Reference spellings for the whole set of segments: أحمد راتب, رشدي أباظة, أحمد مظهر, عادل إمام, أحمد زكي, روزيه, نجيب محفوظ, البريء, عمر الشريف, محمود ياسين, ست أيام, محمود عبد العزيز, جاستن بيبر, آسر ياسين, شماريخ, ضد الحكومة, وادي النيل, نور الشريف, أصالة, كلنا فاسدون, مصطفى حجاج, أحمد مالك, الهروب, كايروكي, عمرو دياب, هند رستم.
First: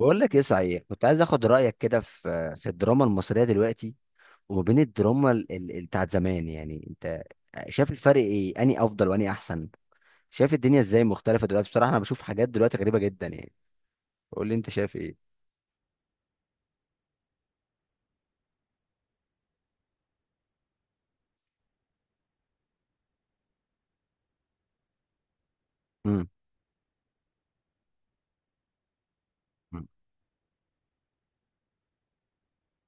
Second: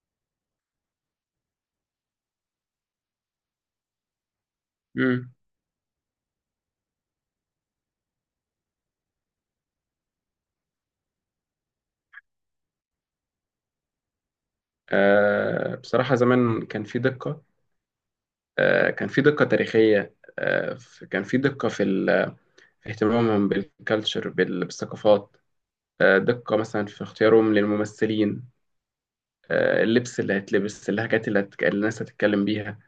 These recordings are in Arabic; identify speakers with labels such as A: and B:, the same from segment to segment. A: بقول لك ايه؟ صحيح، كنت عايز اخد رايك كده في الدراما المصريه دلوقتي، وما بين الدراما
B: مم.
A: بتاعت زمان. يعني انت شايف الفرق ايه؟ اني افضل واني احسن؟ شايف الدنيا ازاي مختلفه دلوقتي؟ بصراحه انا بشوف حاجات دلوقتي غريبه جدا يعني. قول لي انت شايف ايه.
B: بصراحة زمان كان في دقة. كان في دقة تاريخية، كان في دقة في اهتمامهم بالكالتشر، بالثقافات.
A: امم.
B: دقة مثلا في اختيارهم للممثلين، اللبس اللي هيتلبس، اللهجات اللي الناس هتتكلم بيها.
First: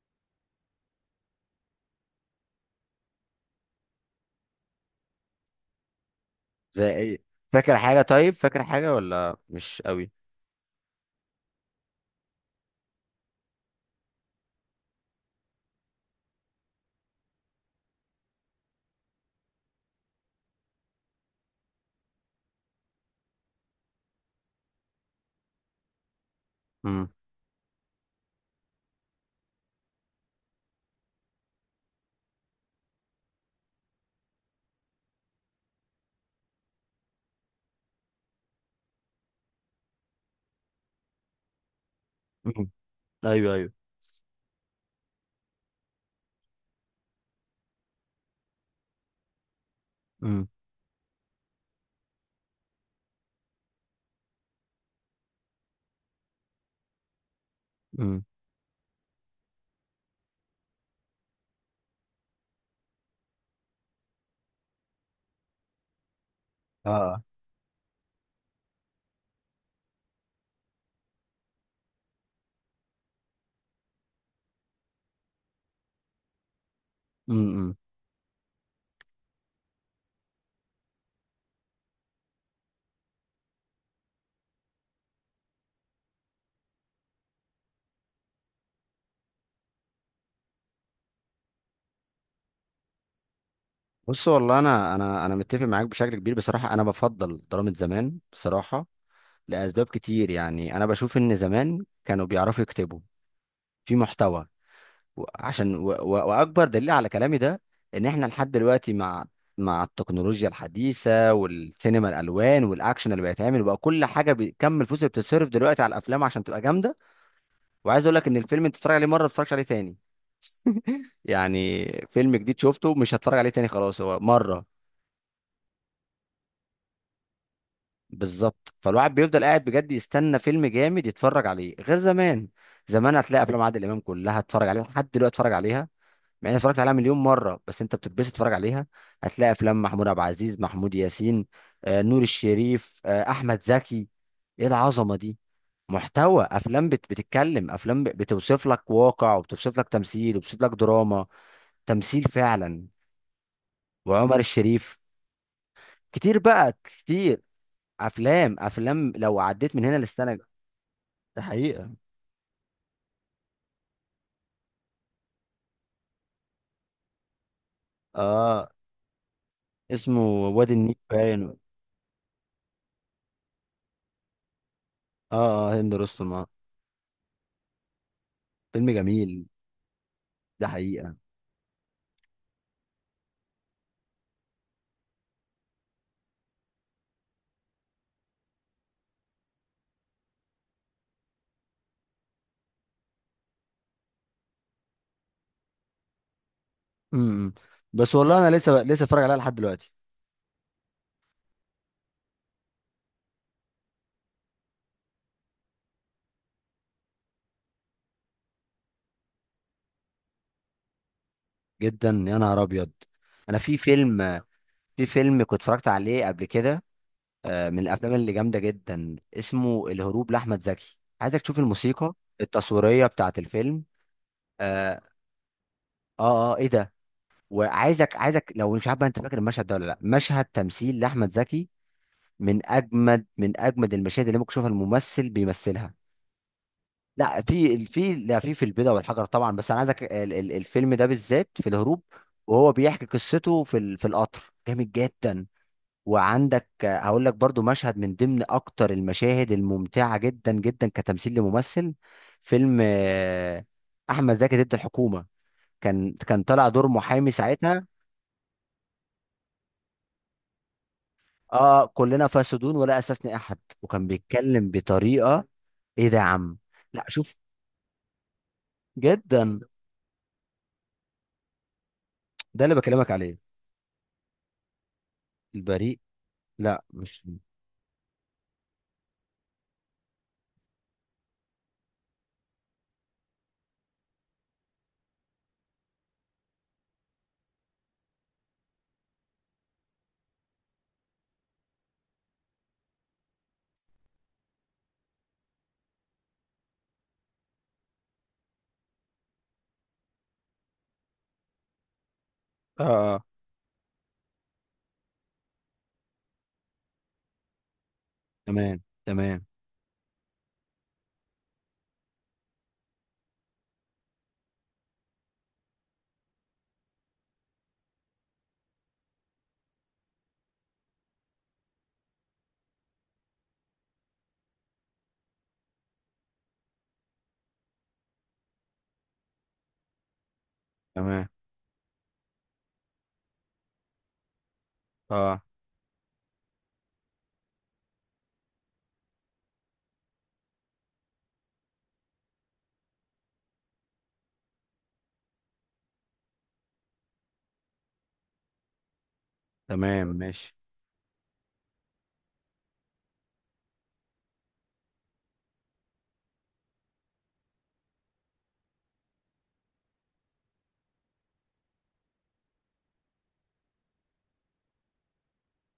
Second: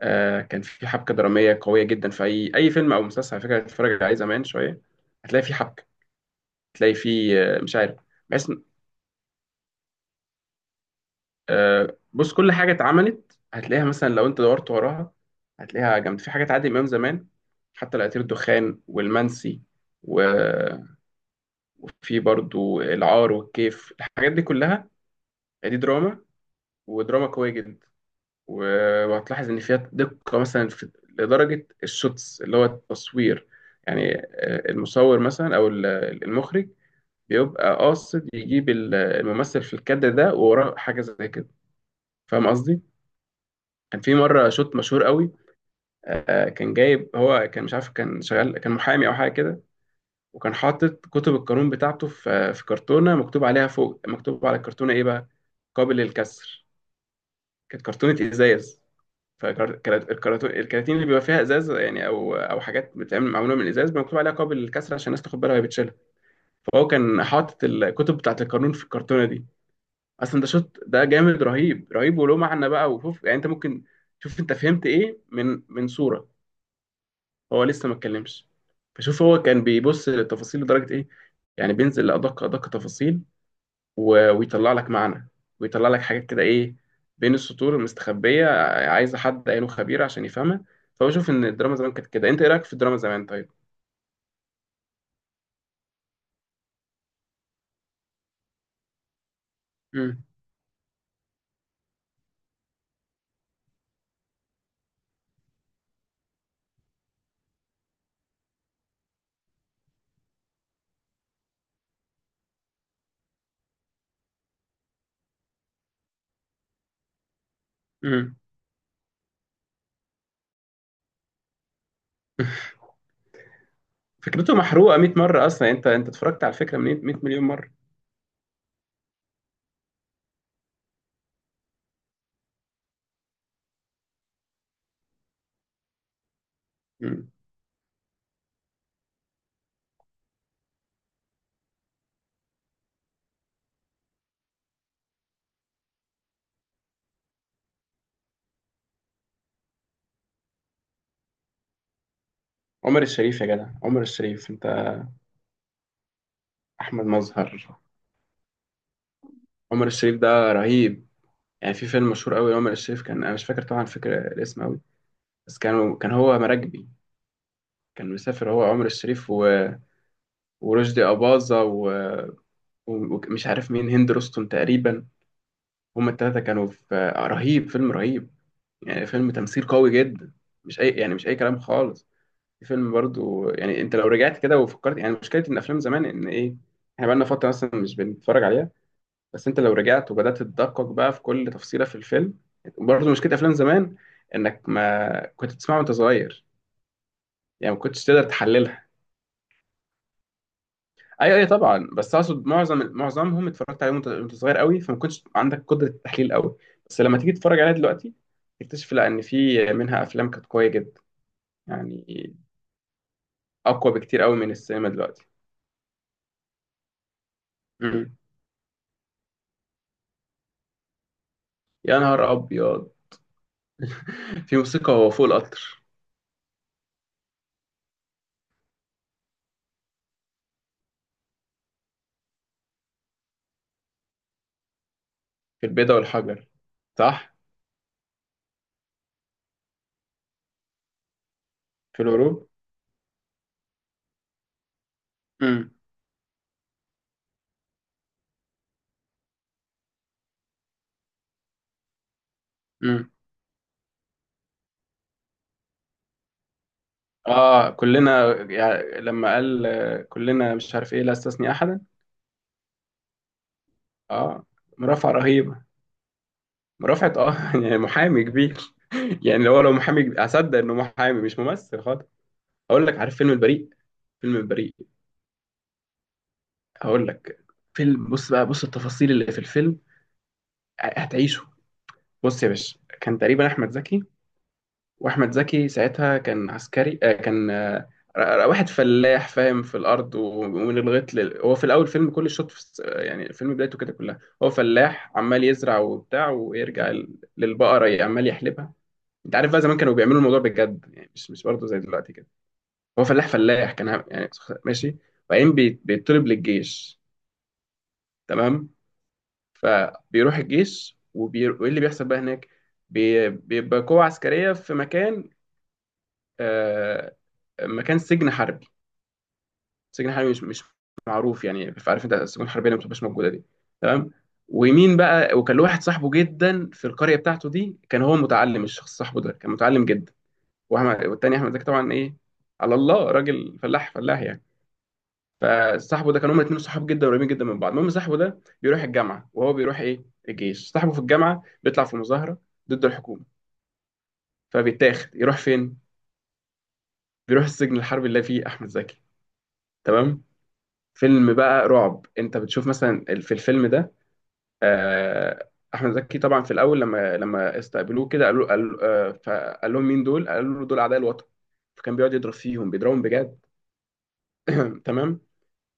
B: كان في حبكة درامية قوية جدا. في أي فيلم أو مسلسل على فكرة هتتفرج عليه زمان شوية هتلاقي في حبكة.
A: زي
B: هتلاقي
A: ايه؟
B: في مش
A: فاكر
B: عارف،
A: حاجه؟ طيب،
B: بحس.
A: فاكر حاجه ولا مش قوي؟
B: بص، كل حاجه اتعملت هتلاقيها مثلا لو انت دورت وراها، هتلاقيها جامد. في حاجات عادل امام زمان، حتى العطير، الدخان، والمنسي و... وفي برضو العار والكيف، الحاجات دي كلها. دي دراما،
A: امم.
B: ودراما قويه جدا. وهتلاحظ ان فيها دقه مثلا في... لدرجه الشوتس اللي هو التصوير. يعني المصور مثلا المخرج بيبقى قاصد يجيب الممثل في الكادر ده ووراه حاجه زي كده. فاهم قصدي؟
A: ايوه ايوه.
B: كان في مره شوت مشهور قوي. كان جايب، هو كان مش عارف، كان شغال، كان محامي او حاجه كده،
A: امم.
B: وكان حاطط كتب القانون بتاعته في كرتونه مكتوب عليها فوق. مكتوب على الكرتونه ايه بقى؟ قابل للكسر. كانت كرتونه
A: امم.
B: ازاز. فالكراتين اللي بيبقى فيها ازاز يعني، او حاجات بتتعمل معموله من الازاز، مكتوب عليها قابل للكسر عشان الناس تاخد بالها وهي بتشيلها. فهو كان
A: اه.
B: حاطط الكتب بتاعت القانون في الكرتونه دي. اصلا ده شوت، ده جامد، رهيب رهيب وله معنى بقى. وشوف يعني انت ممكن، شوف انت فهمت ايه من صوره. هو
A: امم.
B: لسه ما اتكلمش. فشوف هو كان بيبص للتفاصيل لدرجة ايه؟ يعني بينزل لأدق تفاصيل. ويطلع لك معنى، ويطلع لك حاجات كده ايه؟ بين السطور المستخبية، عايزة حد عينه خبير عشان يفهمها. فهو شوف ان الدراما زمان كانت كده. انت ايه رأيك في الدراما زمان، طيب؟
A: بص، والله انا انا متفق معاك بشكل كبير. بصراحه انا بفضل دراما زمان بصراحه، لأسباب
B: امم.
A: كتير. يعني أنا بشوف إن زمان كانوا بيعرفوا يكتبوا، في محتوى، و وأكبر دليل على كلامي ده إن إحنا لحد دلوقتي مع مع التكنولوجيا الحديثة والسينما الألوان والأكشن اللي بيتعمل بقى كل حاجة، بكم الفلوس اللي بتتصرف دلوقتي على الأفلام عشان تبقى جامدة، وعايز أقول لك
B: امم.
A: إن الفيلم أنت بتتفرج عليه مرة ما تتفرجش عليه تاني. يعني فيلم جديد شفته مش هتفرج عليه تاني، خلاص هو
B: فكرته
A: مرة.
B: محروقة 100 مرة. اصلا انت اتفرجت على الفكرة من 100 مليون مرة.
A: بالظبط، فالواحد بيفضل قاعد بجد يستنى فيلم جامد يتفرج عليه، غير زمان. زمان هتلاقي افلام عادل امام كلها اتفرج عليها لحد دلوقتي اتفرج عليها، مع اني اتفرجت عليها مليون
B: مم.
A: مره، بس انت بتتبسط تتفرج عليها. هتلاقي افلام محمود عبد العزيز، محمود ياسين، آه، نور الشريف، آه، احمد زكي. ايه العظمه دي! محتوى افلام بتتكلم، افلام بتوصف لك واقع، وبتوصف لك تمثيل، وبتوصف لك دراما، تمثيل فعلا.
B: عمر الشريف، يا جدع، عمر
A: وعمر
B: الشريف انت.
A: الشريف. كتير بقى،
B: احمد
A: كتير.
B: مظهر.
A: افلام افلام لو عديت من
B: عمر
A: هنا
B: الشريف
A: للسنه.
B: ده رهيب.
A: ده
B: يعني في
A: حقيقة.
B: فيلم مشهور قوي، عمر الشريف كان، انا مش فاكر طبعا فكرة الاسم، بس كان هو مراكبي. كان مسافر هو
A: اه،
B: عمر الشريف
A: اسمه وادي النيل
B: ورشدي
A: باين.
B: أباظة ومش عارف مين، هند رستم تقريبا.
A: اه اه، هند
B: هما
A: رستم
B: التلاتة
A: اه.
B: كانوا في، رهيب، فيلم رهيب.
A: فيلم
B: يعني فيلم
A: جميل.
B: تمثيل قوي جدا،
A: ده
B: مش أي يعني
A: حقيقة.
B: مش أي كلام خالص. الفيلم برضو يعني أنت لو رجعت كده وفكرت، يعني مشكلة إن أفلام زمان إن إيه، إحنا بقالنا فترة مثلا مش بنتفرج عليها. بس أنت لو رجعت وبدأت تدقق بقى في كل تفصيلة في الفيلم. برضو مشكلة أفلام زمان إنك ما كنت تسمعها وأنت صغير،
A: امم.
B: يعني ما كنتش
A: بس
B: تقدر
A: والله انا لسه
B: تحللها.
A: لسه اتفرج عليها لحد دلوقتي.
B: ايوه ايوه طبعا، بس اقصد معظمهم اتفرجت عليهم وأنت صغير قوي، فما كنتش عندك قدره التحليل قوي. بس لما تيجي تتفرج عليها دلوقتي تكتشف لا، ان في منها افلام كانت قويه جدا، يعني
A: جدا، يا نهار ابيض. انا في
B: اقوى بكتير قوي
A: فيلم،
B: من السينما
A: في
B: دلوقتي.
A: فيلم كنت اتفرجت عليه قبل كده، آه، من الافلام
B: مم.
A: اللي جامدة جدا، اسمه الهروب لاحمد زكي. عايزك تشوف
B: يا
A: الموسيقى
B: نهار ابيض.
A: التصويرية بتاعت الفيلم.
B: في موسيقى
A: اه.
B: وهو فوق القطر.
A: اه، آه، ايه ده! وعايزك لو مش عارف بقى انت فاكر المشهد ده ولا لا. مشهد تمثيل لاحمد زكي من اجمد، من اجمد المشاهد اللي ممكن تشوفها الممثل
B: في البيضة
A: بيمثلها.
B: والحجر، صح.
A: لا، في البيضة والحجر طبعا، بس انا عايزك الفيلم ده بالذات في الهروب.
B: في الغروب.
A: وهو بيحكي قصته في في القطر، جامد جدا.
B: امم.
A: وعندك آه، هقول لك برضو مشهد من ضمن اكتر المشاهد الممتعة جدا جدا كتمثيل لممثل. فيلم
B: امم.
A: آه، احمد زكي ضد الحكومة. كان طالع دور محامي
B: اه
A: ساعتها.
B: كلنا، يعني لما قال كلنا مش عارف ايه، لا استثني احدا.
A: اه كلنا فاسدون ولا اساسني احد، وكان
B: اه،
A: بيتكلم
B: مرافعة
A: بطريقة.
B: رهيبة.
A: ايه ده يا عم! لا
B: مرافعة،
A: شوف،
B: اه، يعني محامي كبير. يعني
A: جدا.
B: لو لو محامي، اصدق انه محامي مش ممثل خالص.
A: ده اللي
B: اقول لك،
A: بكلمك
B: عارف فيلم
A: عليه.
B: البريء؟ فيلم البريء،
A: البريء؟ لا
B: هقول
A: مش.
B: لك. فيلم، بص بقى بص التفاصيل اللي في الفيلم هتعيشه. بص يا باشا، كان تقريبا احمد زكي، واحمد زكي ساعتها كان عسكري، آه كان آه ر- ر- واحد فلاح فاهم في الارض ومن الغيط لل... هو في الاول فيلم، كل الشوط يعني الفيلم بدايته كده كلها هو فلاح عمال يزرع وبتاع ويرجع للبقره عمال يحلبها. انت عارف بقى زمان كانوا بيعملوا الموضوع بجد، يعني مش برضه زي دلوقتي كده. هو
A: اه. اه
B: فلاح كان يعني ماشي. وبعدين بيطلب للجيش. تمام.
A: تمام. تمام.
B: فبيروح الجيش وايه اللي بيحصل بقى هناك؟ بيبقى قوة عسكرية في مكان، آه... مكان سجن حربي. سجن حربي مش معروف يعني، عارف انت السجون الحربية اللي ما بتبقاش موجودة دي. تمام. ومين بقى؟ وكان له واحد صاحبه جدا في القرية بتاعته دي، كان هو متعلم، الشخص صاحبه ده كان متعلم جدا.
A: تمام
B: والتاني احمد زكي طبعا ايه، على الله، راجل فلاح يعني.
A: اه.
B: فصاحبه ده كانوا هما الاثنين صحاب جدا، قريبين جدا من بعض. المهم صاحبه ده بيروح الجامعه وهو بيروح ايه، الجيش. صاحبه في الجامعه بيطلع في مظاهره ضد الحكومه، فبيتاخد يروح فين؟ بيروح السجن الحربي اللي فيه احمد زكي.
A: تمام
B: تمام.
A: ماشي.
B: فيلم بقى رعب. انت بتشوف مثلا في الفيلم ده، آه، احمد زكي طبعا في الاول لما استقبلوه كده قالوا، قال فقال لهم مين دول؟ قالوا له دول اعداء الوطن. فكان بيقعد يضرب فيهم، بيضربهم بجد. تمام.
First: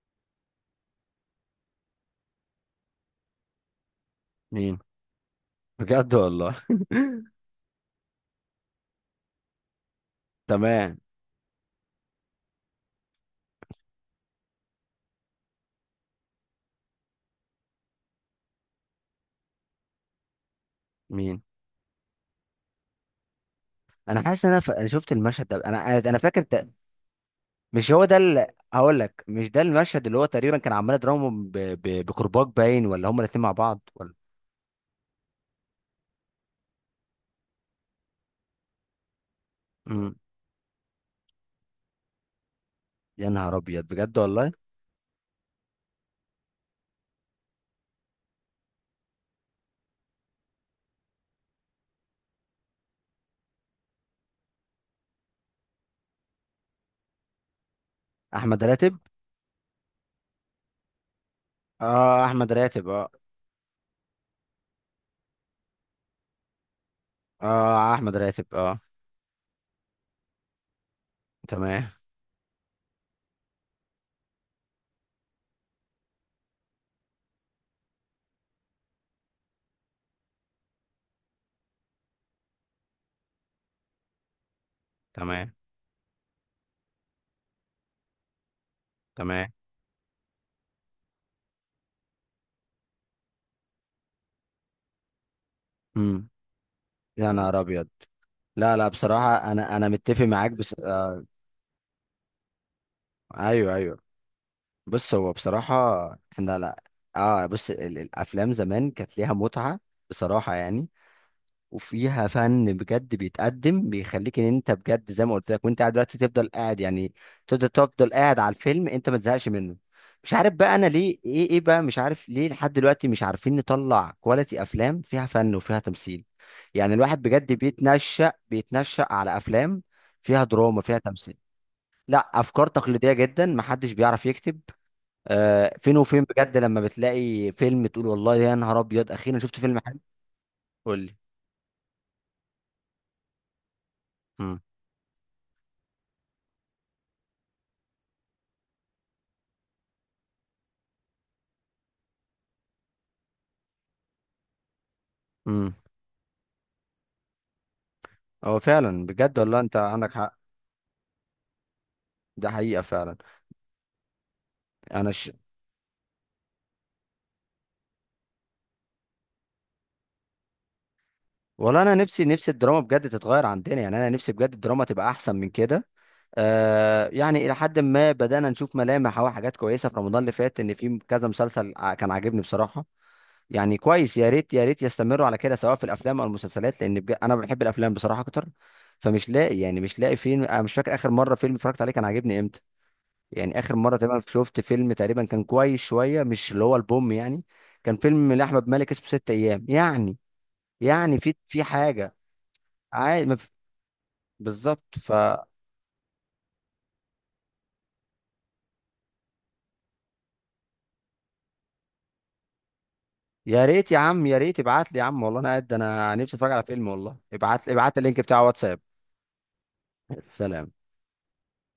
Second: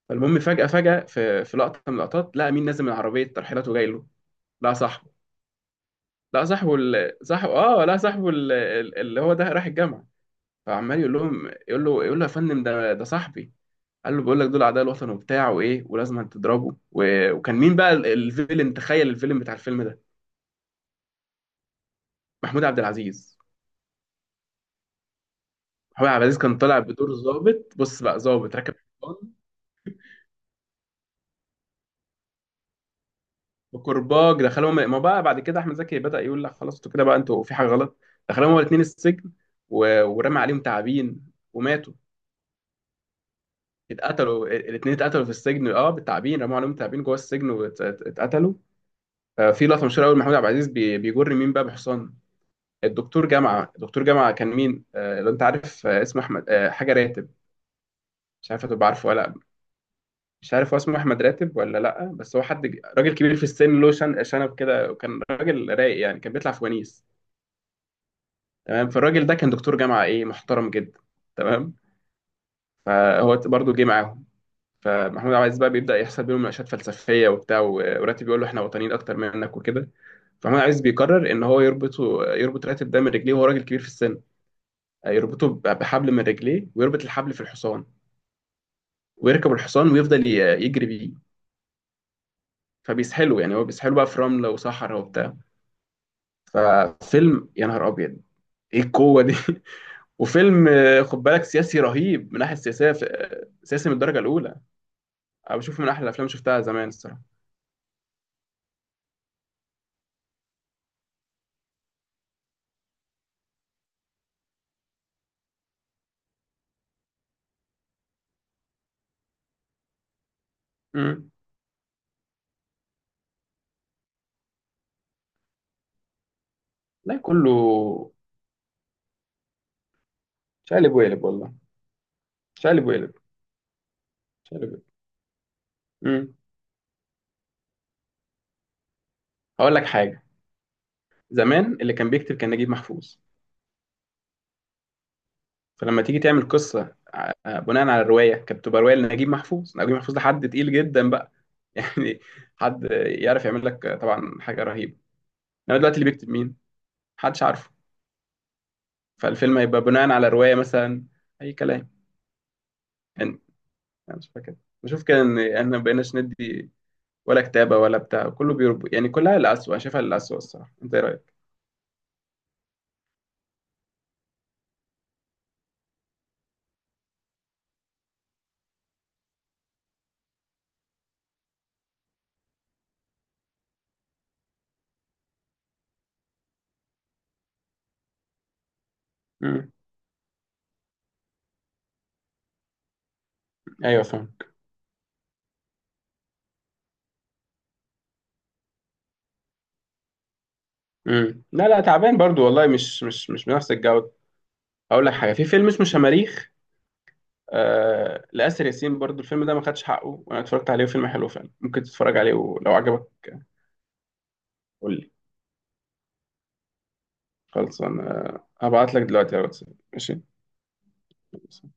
B: فالمهم فجأة في لقطة من اللقطات لقى مين نازل من عربية ترحيلات وجاي له؟ لقى
A: مين؟
B: صاحبه.
A: بجد
B: لقى
A: والله.
B: صاحبه، ال... صاحبه اه لقى صاحبه ال... ال- اللي هو ده رايح الجامعة.
A: تمام.
B: فعمال يقول لهم، يقول له يا فندم، ده صاحبي. قال له بقول لك دول أعداء الوطن وبتاع وإيه ولازم تضربه وكان مين بقى الفيلم، تخيل الفيلم بتاع الفيلم ده؟
A: مين؟
B: محمود عبد العزيز.
A: انا حاسس ان انا ف... أنا شفت المشهد ده، انا
B: محمود
A: انا
B: عبد العزيز
A: فاكر
B: كان
A: ده.
B: طالع بدور ظابط.
A: مش
B: بص
A: هو ده
B: بقى،
A: اللي.
B: ظابط راكب
A: هقول
B: حصان،
A: لك، مش ده المشهد اللي هو تقريبا كان عمال يضربهم بكرباج باين؟ ولا هما الاثنين مع بعض ولا؟
B: بكرباج دخلهم. ما بقى بعد كده احمد زكي بدأ يقول لا خلاص، انتوا كده بقى انتوا في حاجه غلط. دخلهم هما الاثنين السجن
A: امم.
B: ورمى عليهم تعابين وماتوا.
A: يا نهار ابيض بجد
B: اتقتلوا
A: والله.
B: الاثنين، اتقتلوا في السجن، اه، بالتعابين. رموا عليهم تعابين جوه السجن واتقتلوا. آه، في لقطه مشهوره قوي محمود عبد العزيز بيجر مين بقى بحصان؟ الدكتور جامعه. الدكتور جامعه كان مين، آه لو انت عارف، آه اسمه احمد، آه حاجه راتب. مش
A: احمد
B: عارف هتبقى
A: راتب
B: عارفه ولا لأ. مش عارف هو اسمه احمد راتب ولا لا،
A: اه.
B: بس هو
A: احمد
B: حد
A: راتب اه.
B: راجل كبير في السن، له شنب كده، وكان راجل رايق يعني، كان بيطلع في ونيس.
A: اه احمد راتب اه.
B: تمام. فالراجل ده كان دكتور جامعه ايه، محترم جدا. تمام.
A: تمام.
B: فهو برضو جه معاهم. فمحمود عبد العزيز بقى بيبدا يحصل بينهم مناقشات فلسفيه وبتاع، وراتب بيقول له احنا وطنيين اكتر منك وكده. فمحمود عبد العزيز بيقرر ان هو يربطه، يربط راتب ده من رجليه وهو راجل كبير في السن، يربطه
A: تمام
B: بحبل من رجليه ويربط الحبل في الحصان،
A: تمام.
B: ويركب الحصان ويفضل يجري بيه. فبيسحله يعني، هو بيسحله بقى في رمله وصحراء وبتاع.
A: امم. يا
B: ففيلم
A: نهار
B: يا نهار
A: ابيض.
B: ابيض،
A: لا
B: ايه
A: لا،
B: القوه دي؟
A: بصراحه انا انا متفق معاك،
B: وفيلم
A: بس
B: خد
A: آه.
B: بالك سياسي رهيب من الناحيه السياسيه،
A: ايوه
B: سياسي من
A: ايوه.
B: الدرجه الاولى.
A: بص، هو
B: انا بشوفه من احلى
A: بصراحه.
B: الافلام اللي
A: احنا
B: شفتها
A: لا.
B: زمان الصراحه.
A: اه، بص الافلام زمان كانت ليها متعه، بصراحه يعني. وفيها فن بجد بيتقدم، بيخليك ان انت بجد زي ما قلت لك، وانت قاعد دلوقتي تفضل قاعد يعني. تفضل قاعد على الفيلم، انت ما تزهقش منه. مش عارف بقى انا ليه
B: امم.
A: ايه، ايه بقى مش عارف ليه لحد دلوقتي مش عارفين نطلع كواليتي افلام فيها فن وفيها تمثيل. يعني
B: لا
A: الواحد بجد
B: كله
A: بيتنشأ على افلام فيها دراما
B: شقلب
A: فيها
B: وقلب
A: تمثيل.
B: والله.
A: لا، افكار
B: شقلب
A: تقليديه
B: وقلب.
A: جدا، محدش بيعرف يكتب.
B: شقلب وقلب.
A: آه، فين وفين
B: امم.
A: بجد لما بتلاقي فيلم تقول والله يا نهار ابيض اخيرا شفت
B: هقول
A: فيلم
B: لك
A: حلو.
B: حاجه.
A: قول لي.
B: زمان اللي كان بيكتب كان نجيب محفوظ. فلما تيجي تعمل قصه بناء على الروايه كانت بتبقى روايه لنجيب محفوظ. نجيب محفوظ ده حد تقيل جدا بقى يعني، حد يعرف يعمل لك طبعا حاجه رهيبه.
A: مم.
B: انما دلوقتي اللي بيكتب مين؟ محدش عارفه.
A: هو فعلا بجد
B: فالفيلم
A: والله انت
B: هيبقى بناء
A: عندك
B: على
A: حق.
B: روايه مثلا، اي كلام.
A: ده حقيقة فعلا.
B: انا مش فاكر. بشوف
A: انا
B: كده
A: ش...
B: ان احنا ما بقيناش ندي ولا كتابه ولا بتاع، كله بيربو يعني، كلها للأسوأ. انا شايفها للأسوأ الصراحه، انت ايه رايك؟
A: والله انا نفسي الدراما بجد تتغير عندنا. يعني انا نفسي بجد الدراما تبقى احسن من كده. آه، يعني الى حد ما بدأنا نشوف ملامح او حاجات كويسة في رمضان اللي فات، ان في كذا مسلسل كان عاجبني بصراحة. يعني كويس، يا ريت يا ريت يستمروا على كده، سواء في الافلام او المسلسلات، لان بجد انا بحب الافلام بصراحة اكتر. فمش لاقي،
B: امم.
A: يعني مش لاقي فيلم. انا مش فاكر اخر مرة فيلم اتفرجت عليه كان عاجبني امتى. يعني اخر مره
B: ايوه
A: تقريبا
B: فاهم.
A: شفت فيلم تقريبا كان كويس شويه، مش اللي هو البوم يعني. كان فيلم لاحمد مالك اسمه ست ايام يعني، يعني في
B: امم.
A: في
B: لا لا،
A: حاجه.
B: تعبان برضو والله، مش
A: عادي
B: مش
A: ما
B: مش
A: في-.
B: بنفس الجوده.
A: بالظبط،
B: اقول
A: ف.
B: لك حاجه، في فيلم اسمه شماريخ، آه لآسر ياسين برضو. الفيلم ده ما خدش حقه، وانا اتفرجت عليه، فيلم حلو فعلا، ممكن تتفرج عليه ولو عجبك.
A: يا ريت يا عم، يا ريت ابعت
B: قول
A: لي يا
B: لي.
A: عم. والله انا قاعد انا نفسي اتفرج على فيلم. والله ابعت لي
B: خلص
A: ابعت لي اللينك
B: انا
A: بتاع واتساب.
B: هبعت لك دلوقتي على الواتساب.
A: السلام.
B: ماشي.